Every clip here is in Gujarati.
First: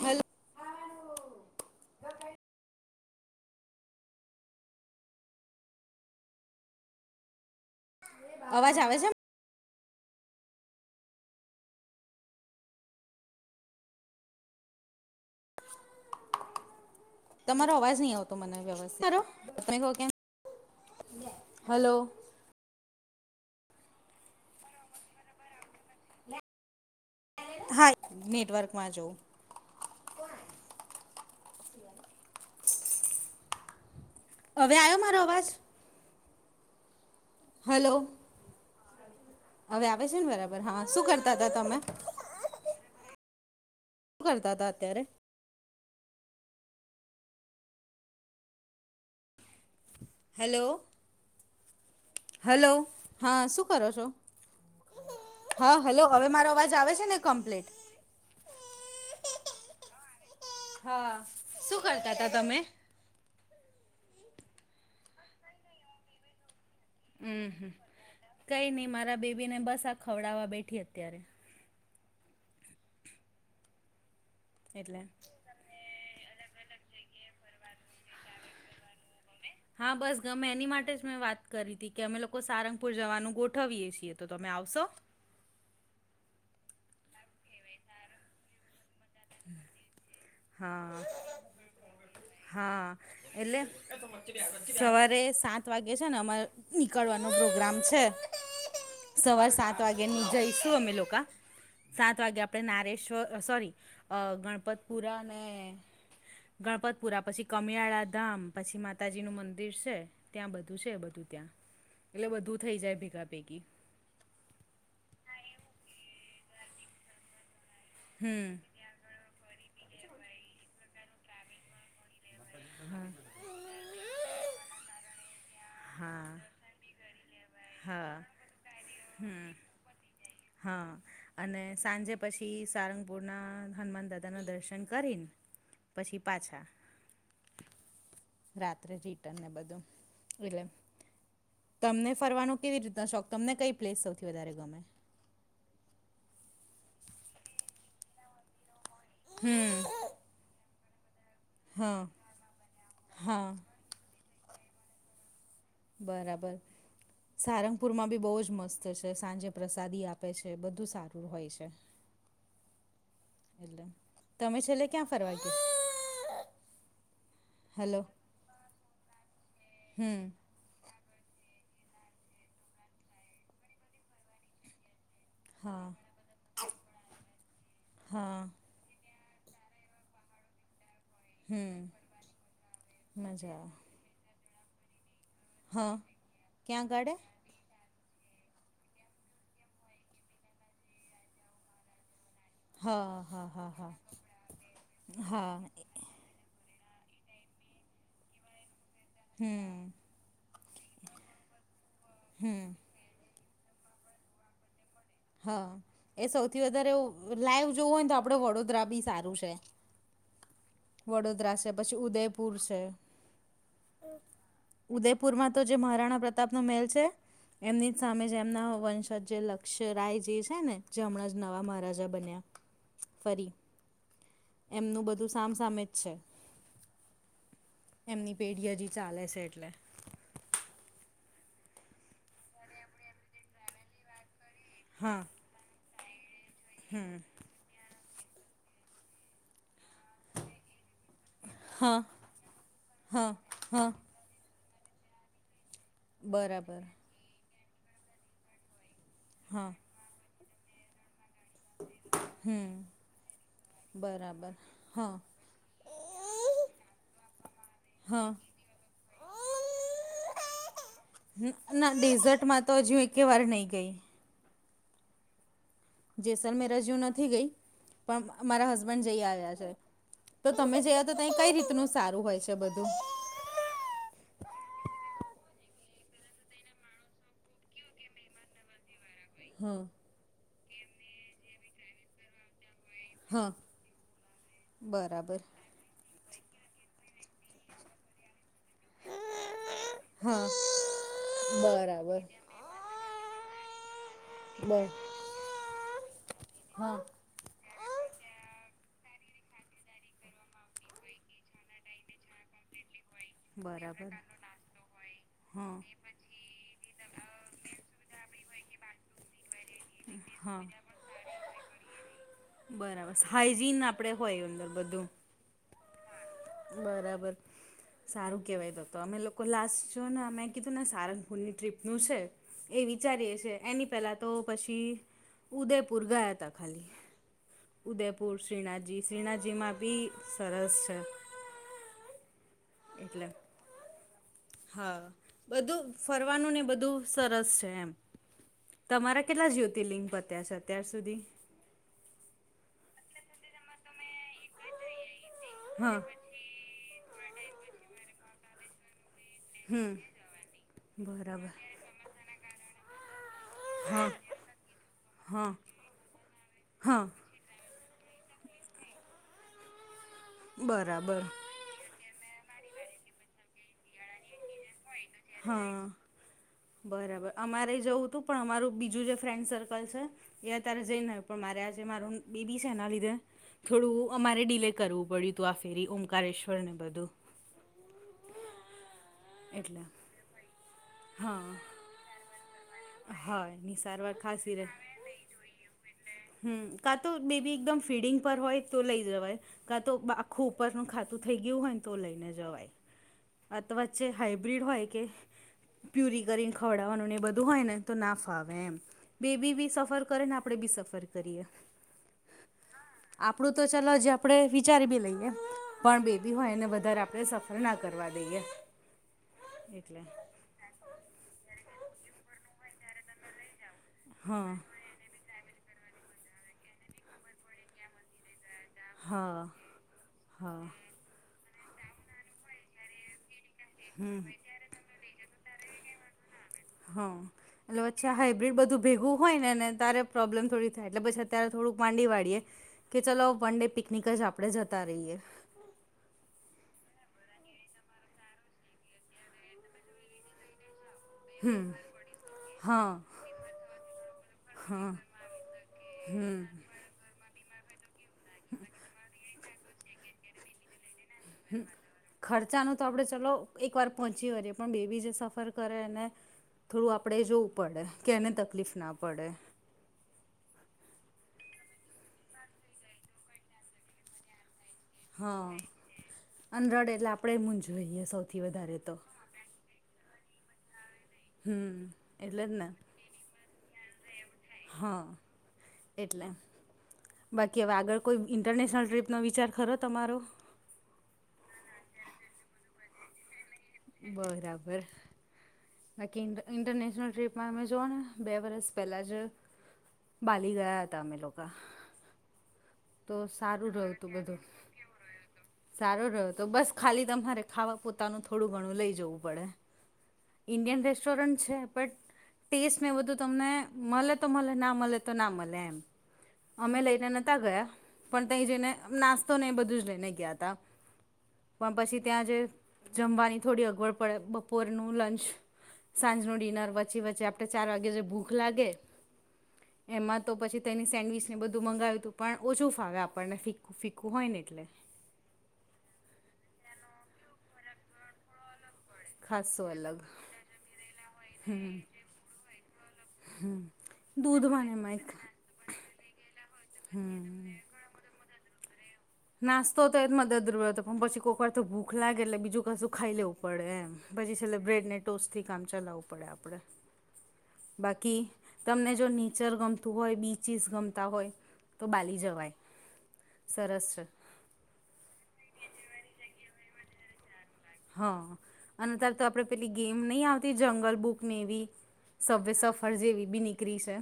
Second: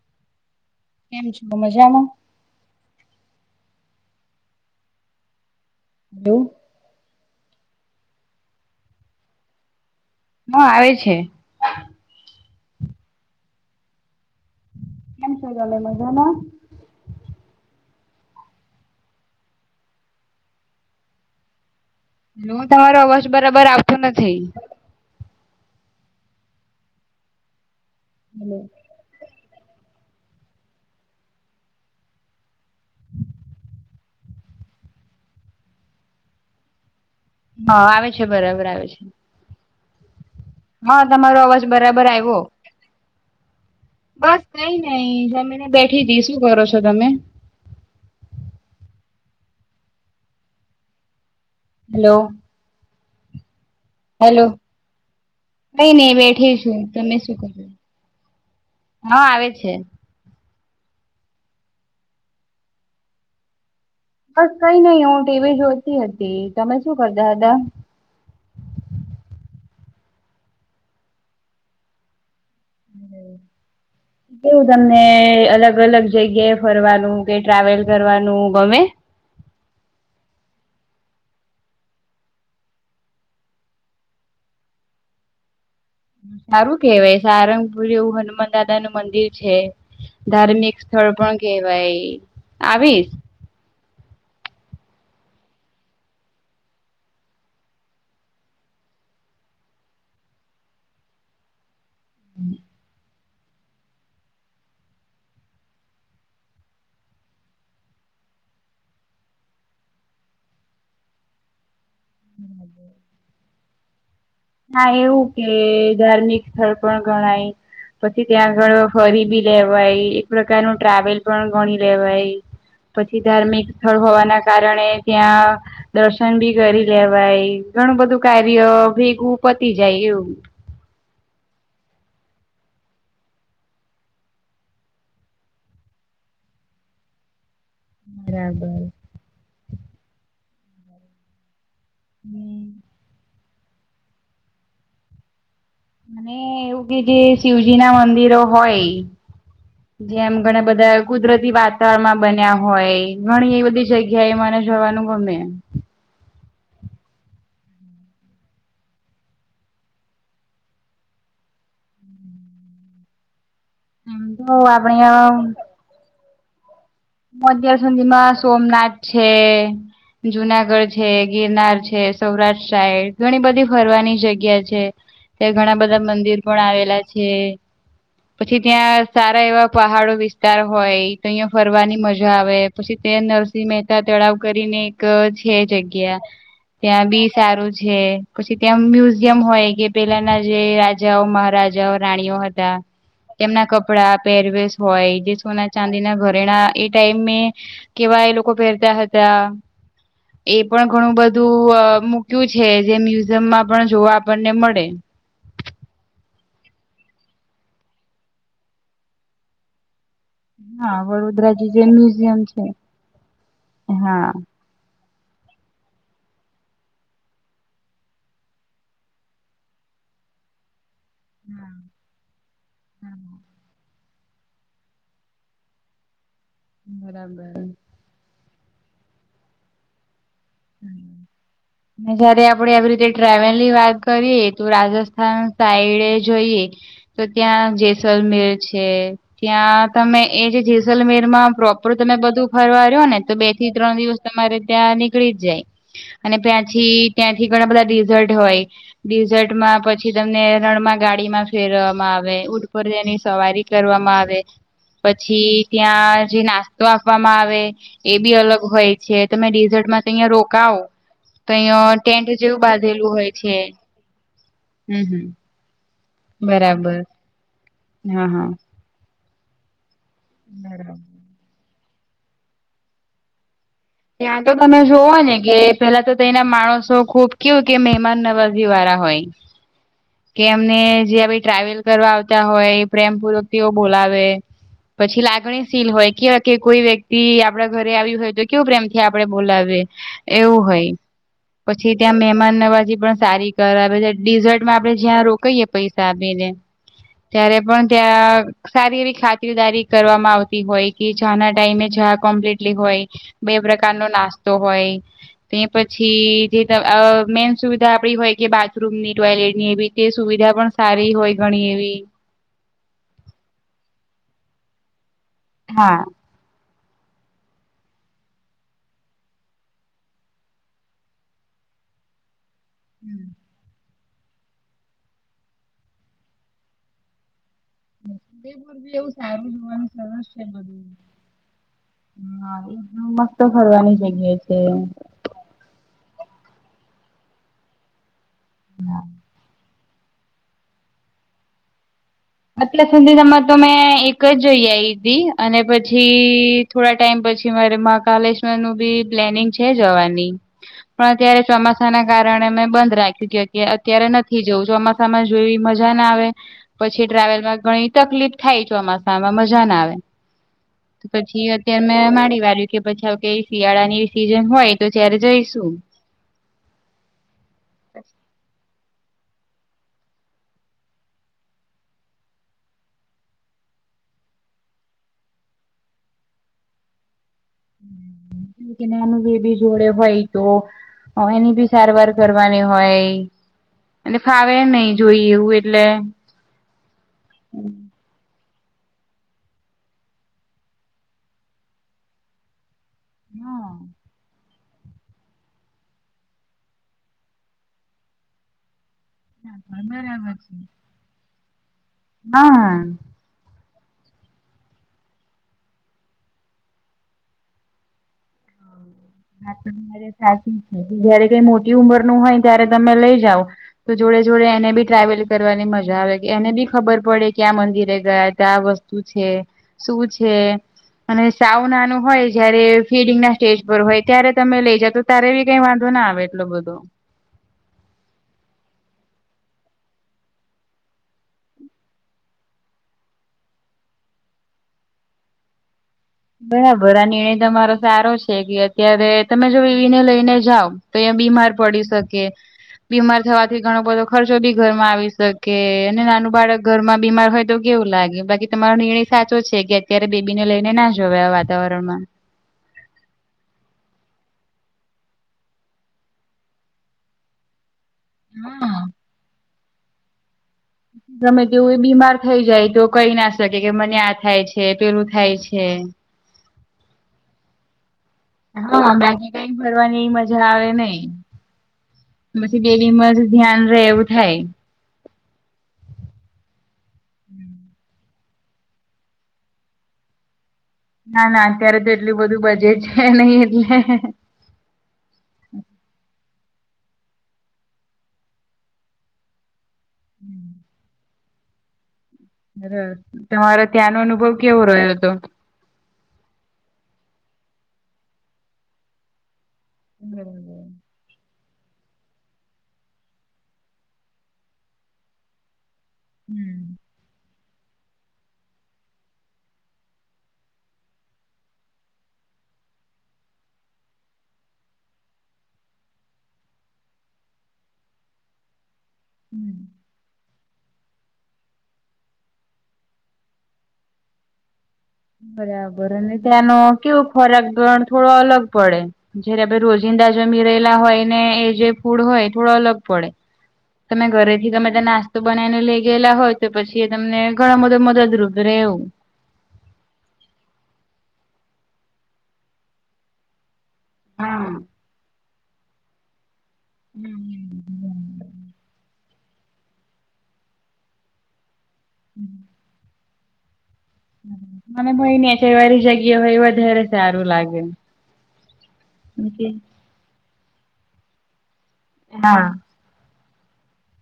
હલો કેમ છો મજામાં એવું અવાજ આવે છે હા આવે છે કેમ છે [unintelligible] મજા મા તમારો અવાજ નહી આવતો મને વ્યવસ્થતીતી તમે કહો કેમ હલો હું તમારો અવાજ બરાબર આવતો નથી હા નેટવર્કમાં જોવ [inaudible] હવે આયો મારો અવાજ હા હલો આવે છે બરાબર આવે છે. હવે આવે છે ને બરાબર હા શું કરતા હતા તમે થવો શું બસ કરતા હતા કઈ અત્યારે નઈ જમેીને બેઠી હતીી શું કરો છો તમે હલો હલો હેલો હા શું કરો છો હેલો હા કઈ હલો નઈ હવે મારો બેઠી અવાજ છું આવે છે ને તમે શું કરો? કમ્પ્લીટ હા આવે છે હા શું કરતા તા તમે બસ કઈ નહીિ હું એવી જોતી હતી. તમે શું કર હમ હમ કઈ નઈ મારા બેબી ને બસ આ ખવડાવવા બેઠી અત્યારે કેવું એટલે તમને અલગ અલગ જગ્યા ફરવાનું કે ટ્રાવેલ કરવાનું ગમે હા બસ ગમે એની માટે જ મેં વાત કરી હતી કે અમે લોકો સારંગપુર જવાનું ગોઠવીએ છીએ તો તમે આવશો સારું કેવાય સારંગપુર એવું હનુમાન દાદા નું મંદિર છે છે ધાર્મિક હા સ્થળ પણ કેવાય હા આવીશ એટલે સવારે સાત વાગે છે ને અમારે નીકળવાનો પ્રોગ્રામ છે સવાર સાત વાગ્યા ની જઈશું અમે લોકોકા. સાત વાગે આપણે નારેશ્વર સોરી ગણપતપુરા અને. ગણપતપુરા પછી કમિયાળા ધામ પછી માતાજી નું મંદિર છે. ત્યાં બધું છે બધું ત્યાં એટલે બધું થઈ જાય ભેગા ભેગી. ના એવું કે ધાર્મિક સ્થળ પણ ગણાય પછી ત્યાં હમ આગળ. ફરી બી લેવાય એક પ્રકાર ન ટ્રાવેલ પણ ગણી લેવાય પછી. ધાર્મિક સ્થળ હોવાના કારણે ત્યાં. હા દર્શન બી કરી લેવાય ઘણું બધું હા કાર્ય ભેગું પતી જાય એવું. હા. અને સાંજે પછી સારંગપુરના હનુમાન દાદાના દર્શન કરીને. પછી પાછા. બરાબર. રાત્રે રિટર્ન ને બધું એટલે. તમને ફરવાનો કેવી રીતના શોખ તમને કઈ પ્લેસ સૌથી વધારે ગમે. અને એવું કે જે શિવજી ના મંદિરો હોય. હમ. જેમ ઘણા બધા કુદરતી વાતાવરણમાં બન્યા હોય હા ઘણી એવી બધી. જગ્યા એ મને જવાનું ગમે. બરાબર. સારંગપુરમાં બી બહુ જ મસ્ત છે સાંજે પ્રસાદી આપે છે બધું સારું હોય છે. એટલે એમ તમે છેલ્લે આપણી ક્યાં આ. ફરવા ગયા અત્યાર હલો સુધીમાં સોમનાથ છે હમ જુનાગઢ. છે ગિરનાર છે સૌરાષ્ટ્ર સાઈડ ઘણી બધી ફરવાની જગ્યા છે. ત્યા ઘણા હા બધા મંદિર પણ આવેલા છે હા પછી. ત્યાં સારા એવા પહાડો વિસ્તાર હોય તો અહં હમ ફરવાની. મજા આવે પછી તે મજા નરસિંહ આવે. મહેતા તળાવ કરીને એક જ. છે હા જગ્યા ક્યાં ત્યાં ગાડે બી સારું જે પછી ત્યાં મ્યુઝિયમ હોય કે પેલાના જે રાજાઓ મહારાજાઓ રાણીઓ હતા હા હા તેમના હા હા કપડા પહેરવેશ હોય જે સોના હા ચાંદીના ઘરેણા એ. ટાઈમ કેવા એ લોકો પહેરતા હતા. હમ એ પણ ઘણું બધું મૂક્યું છે જે. મમાં પણ જોવા આપણને મળે. હા એ સૌથી વધારે લાઈવ જોવું હોય ને તો આપડ વડોદરા બી સારું છે. હા વડોદરા જે છે જે પછી મ્યુઝિયમ ઉદયપુર છે. હા ઉદયપુરમાં તો જે મહારાણા પ્રતાપનો મેલ છે એમની સામે જ એમના વંશજ જે લક્ષ રાય જે છે ને જે હમણાં જ નવા મહારાજા બન્યા ફરી- એમનું બધું સામસામે જ છે. બરાબર. એમની પેઢી હજી ચાલે છે એટલે જયારે આપડે આવી રીતે ટ્રાવેલ ની વાત કરીએ તો હા રાજસ્થાન સાઈડ જોઈએ તો ત્યાં સલમેર છે ત્યાં તમે એ જે જેસલમેરમાં પ્રોપર હા તમે બધું ફરવા રહ્યો ને હા તો બે થી હા ત્રણ દિવસ તમારે ત્યાં નીકળી જ જાય અને બરાબર ત્યાંથી ત્યાંથી ઘણા બધા ડિશર્ટ હોય હા ડીઝર્ટમાં પછી તમને એ રણ માં ગાડીમાં જ ફેરવામાં આવે ઉંટ હમ પર તેની સવારી કરવામાં આવે. બરાબર હા પછી ત્યાં જે નાસ્તો આપવામાં આવે એ હા બી અલગ હોય છે તમે ડિઝર્ટમાં અહયા રોકાવો તો ના અહં ટેન્ટ જેવું ડેઝર્ટમાં તો હજુ બાંધેલું એકે હોય વાર છે. નહીં ગઈ હમ હમ. જેસલમેર હજુ બરાબર નથી ગઈ હા પણ હા મારા હસબન્ડ જઈ આવ્યા છે. તો તમે જયા તો ત્યાં કઈ રીતનું સારું હોય છે બધું? ત્યાં તો તમે જોવો ને કે પેલા તો તેના માણસો ખુબ કેવું કે મહેમાન નવાજી વાળા હોય. હા કે અમને જે ટ્રાવેલ કરવા આવ હોય એ પ્રેમપૂર્વક હા તેઓ બોલાવે પછી બરાબર લાગણી ચીલ હોય કે કે કોઈ વ્યક્તિ આપડા ઘરે આવી હોય તો કેવું પ્રેમથી આપડે બોલાવીએ. હા એવું હોય પછી ત્યાં બરાબર મહેમાન નવાજી પણ સારી કરાવે ડીઝર્ટમાં બર આપડે જ્યાં રોકાઈએ પૈસા આપીને હા ત્યારે પણ ત્યાં સારી એવી ખાતરદારી કરવામાં આવતી હોય કે જાા ના ટાઈમે ચા કોમ્પ્લીટલી હોય. બે પ્રકાર નો બરાબર નાસ્તો હોય. તે હા પછી જે મેન સુવિધા આપડી હોય કે બાથરૂમની ટોયલેટ ની એવી તે સુવિધા હા પણ સારી હોય ઘણી એવી બરાબર હાઈજીન આપડે હોય અંદર બધું હા બરાબર સારું કહેવાય તો તો અમે લોકો લાસ્ટ જો ને મેં કીધું ને સારંગપુરની ટ્રીપનું છે. એ વિચારીએે છે એની પેલા તો પછી ઉદયપુર ગયા તા ખાલી ઉદયપુર શિનાથજી એવું સારું શિનાથજીમાં જોવાનું બી છે સરસ છે. બધું હા એટલે મસ્ત ફરવાની જગ્યા છે. હા બધું ફરવાનું ને બધું સરસ છે એમ તમારા કેટલા જુતિ તિલિંગ પત્યા છે અત્યાર સુધી? અતલે સુધીનામાં તો મેં એક જ જોઈ આઈ તી અને હા પછી થોડા ટાઈમ પછી મારે મહાકાલેશ્વર નું બી પ્લેનિંગ છે. છે હમ જવાની પણ અત્યારે બરાબર ચોમાસું ચોસા ના કારણે મેં બંધ રાખ્યું કે અત્યારે હા નથી જવું ચોમાસામાં હા જોવી મજા ના આવે. હા પછી ટ્રાવેલમાં ઘણી તકલીફ થાય ચોમાસામાં મજા ના આવે તો બરાબર પછી. અ મેં માડી વાર્યું કે પછી કે શિયાળા ની સીઝન હોય. તો ત્યારે જઈશું હા બરાબર અમારે જવું તું પણ અમારું બીજું જે ફ્રેન્ડ સર્કલ છે. એ અત્યારે જઈને આવ્યો પણ મારે આજે મારું બેબી છે એના લીધે થોડું અમારે ડીલે કરવું પડ્યું હતું આ ફેરી ઓંકારેશ્વર ને બધું કે નાનું બેબી એટલે જોડે હોય તો એની બી હા સારવાર કરવારની હોય હા એની સારવાર એટ ખાસી ફાવે રહે નહ જોઈ એવું એટલે. હમ કા તો બેબી એકદમ ફીડિંગ પર હોય તો લઇ જવાય. કાં તો આખું ઉપરનું ખાતું થઈ ગયું હોય ને તો લઈને જવાય. હા આથ વચ્ચે હાઈબ્રિડ હોય કે પ્યુરી કરીને ખવડાવવાનુંને બધું. હોય ને તો ના ફાવે એમ બે બી બી સફર કરેને બરાબર આપણેે છે બી સફર કરીએ. હા. આપડું તો ચાલ જે આપડે વિચારી બી લઈએ. પણ બેબી હોય એને વધારે આપડણે સફર ના કરવા દઈએ. [inaudible] હ તો એટલે સાચી છે જયારે કઈ મોટી ઉંમર નું હોય ત્યારે તમે લઈ જાવ. જોડે જોડે હા એને બી ટ્રાવેલ કરવાની મજા આવે કે એને બી ખબર પડે કે આ મંદિરે ગયા ત્યા આ વસ્તુ. શું છે હા શું છે. હા અને સાઉન નાનું હોય જયારે ફીડિંગ ના સ્ટેજ પર હોય. ત્યારે તમે લઈ જા તો ત્યારે બી કઈ વાંધો ના આવે એટલો બધો. હા. એટલેચ્છા હાઈબ્રિડ બધું ભેગું હોય ને ને ત્યારે પ્રોબ્લેમ થોડી થાય એટલે પછી અત્યારે થોડુંક માંડી વાળડીએ. કે ચલો વન ડે પિકનિક જ આપણે જતા રહીએ. બરાબર આ નિર્ણય તમારો સારો છે કે અત્યારે તમે જો એવીને લઈને જાવ. તો એં બીમાર હમ પડી શકીએ. હા બીમાર થવાથી ઘણો બધો ખર્ચો બી ઘરમાં હા આવી શકે અને નાનું બાળક ઘરમાં બીમાર હોય. તો કેવું લાગ્યું બાકી તમારો નિર્ણય સાચો છે કે અત્યારે બેબીને લઈને ના જોવે આ વાતાવરણ માં. ખર્ચાનું તો આપણે ચલો એક વાર પહોંચી વળીએ પણ બે બી જે સફર કરે એને. થોડું આપડે જોવું પડે કે એને તકલીફ હા. ના પડે. ગમે તેવું એ બીમાર થઈ જાય તો કઈ ના શકે કે મને આ થાય છે પેલું થાય છે. અંધડ એટલે આપણેે મૂ જોઈએ સૌ હા બાકી કઈક ભરવાની એ મજા આવે નઈ. હમ એટલે જ પછી ને બેલી મ જ ધ્યાન ર એવું થાય. હા એટલે. બાકી હવે આગળ કોઈ ઇન્ટરનેશનલ ટ્રીપનો વિચાર ખરો તમારો. ના ના અત્યારે તો એટલું બધું બજે છે નહી એટલે બરાબર. બાકી ઇન્ટરનેશનલ ટ્રીપમાં અમે જોઓ ને બે વરસ પહેલાં જ બાલી ગયા હતા અમે લોકો. સરશ તો તમારો સારું ત્યાંનો અનુભવ કેવો રહ્યો હતો. સારો રહ્યો તો બસ ખાલી તમારે ખાવા પોતાનું થોડું ઘણું લઇ જવું પડે. બરાબર. ઈન્ડિયન રેશ. રેસ્ટોરન્ટ છે બટ ટેસ્ટ મેં બધું તમને મળે તો મળે ના મળે તો ના મળે એમ હમ્મ. અમે લઈને નહતા ગયા પણ ત જઈને નાસ્તો નને એ બધું જ લઈને ગયા તા. પણ પછી ત્યાં જે જમવાની થોડી અગવડ પડે બપોરનું લંચ, સાંજ નું ડિનર વચ્ચે વચ્ચે આપણે ચાર વાગે જે ભૂખ લાગે એમાં તો પછી તેની સેન્ડવીચ ને બધું મંગાવ્યું હતું પણ ઓછું ફાવે આપણને ફીું ફીકું હોય ને એટલે. બરાબર અને ત્યાંનો કેવો ખોરાક ગણ થોડો અલગ પડે. જયારે ખાસું અલગ રોજિંદા જમી રહેલા હોય ને એ જે ફૂડ હોય થોડો અલગ પડે. હમ્મ. તમે ઘરેથી તમે નાસ્તો. બનાવીને લઈ ગયેલા હોય તો પછી એ તમને ઘણો બધો મદદરૂપ રહેવું. નાસ્તો તો એ જ મદદર હતો પણ પછી કોઈક વાર તો ભૂખ લાગે એટલે બીજું કશું ખાઈ લેવું પડે એમ પછી છેલ્ બ્રેડ ને ટોસ થી કામ ચલાવવું પડે આપડે બાકી તમને જો નેચર ગમતું હોય બીચિસ ગમતા હોય તો બાલી જવાય. સરસ છે. મને મહયને છે વારી જગ્યા હોય એ વધારે સારું લાગે. હા અને ત્યારે તો આપડે પેલી ગેમ નહી આવતી જંગલ બુક એવી હા સવે સફર. ફળ જેેવી બી નીકળી છે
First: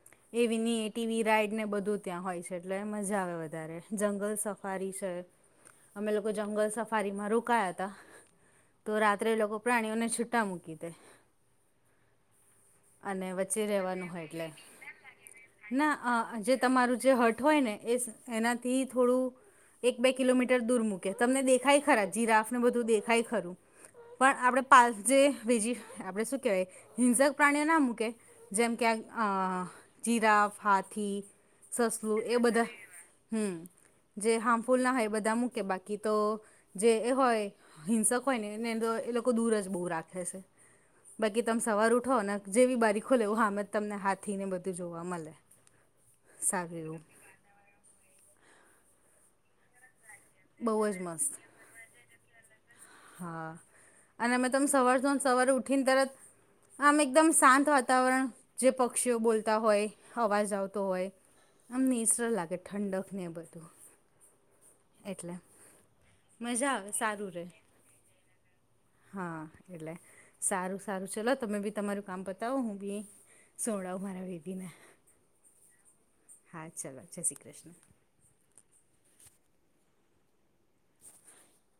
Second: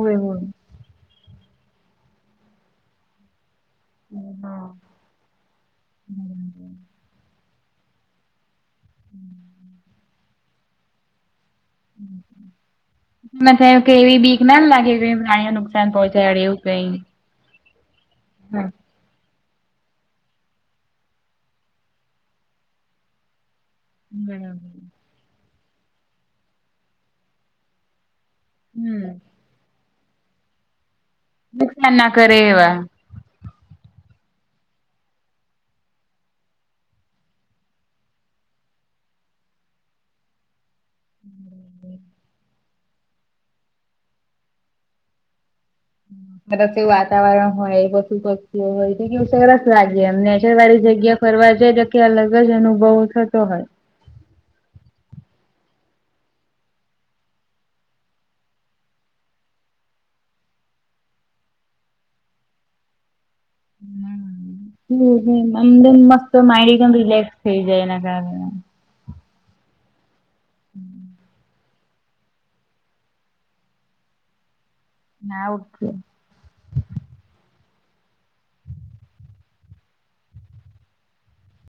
હોય એ હોય વિની ટીવી રાઈડ ને બધું ત્યાં હોય છે એટલે મજા આવે વધારે. જંગલ સફારી છે અમે લોકો જંગલ સફારી માં રોકાયા તો રાત્રે લોકો પ્રાણીઓને છૂટા મૂકી દે. હમ્મ. અને વચ્ચે રહેવાનું હોય એટલે કે પ્રાણીઓ નુકસાન ના પહોંચાડે જે એવું તમારું કઈ જે હટ હોય ને એ હા એનાથી થોડું એક બે કિલોમીટર દૂર મૂકે તમને દેખાય ખરા જીરા ફ આપને બધું દેખાય ખરું પણ બરાબર આપડ પા જે બીજી આપણે શું કહેવાય હિંસક પ્રાણીઓ ના મૂકે જેમ કે હમ અ જીરાફ હાથી નુકસાન ના સસલું કરે એ બધા એવા હમ્મ જે હાર્મફુલ ના હોય એ બધા મૂકે બાકી તો જે એ હોય હિંસક હોય ને એને તો એ લોકો દૂર જ બહુ રાખે છે. બાકી તમે સવાર ઉઠો અને જેવી બારી ખોલે એવું હામે જ તમને હાથથી ને બધું જોવા મળે. સરસ એવું વાતાવરણ હોય પશુ પક્ષી હોય તો કેવું સરસ લાગે એમને વાળી બહુ જ જગ્યા મસ્ત ફરવા જાય તો કે અલગ જ અનુભવ થતો હા હોય. અને અમે તમે સવાર જ સવારે ઉઠીને તરત આમ એકદમ શાંત વાતાવરણ જે પક્ષીઓ બોલતા હોય અવાજ આવતો હોય આમ નેચરલ લાગે ઠંડક ને એ બધું. હમ્મ એટલે હમ્મ મસ્ત મજા આવે માઇન્ડ સારું રિલક્સ રે થઈ જાય એના કારણે. હા એટલે સારું સારું ચલો તમે બી તમારું કામ બતાવો હું બી સોડાવું મારા વેધને. ના ઓ હા ચાલો જય શ્રી કૃષ્ણ. [inaudible]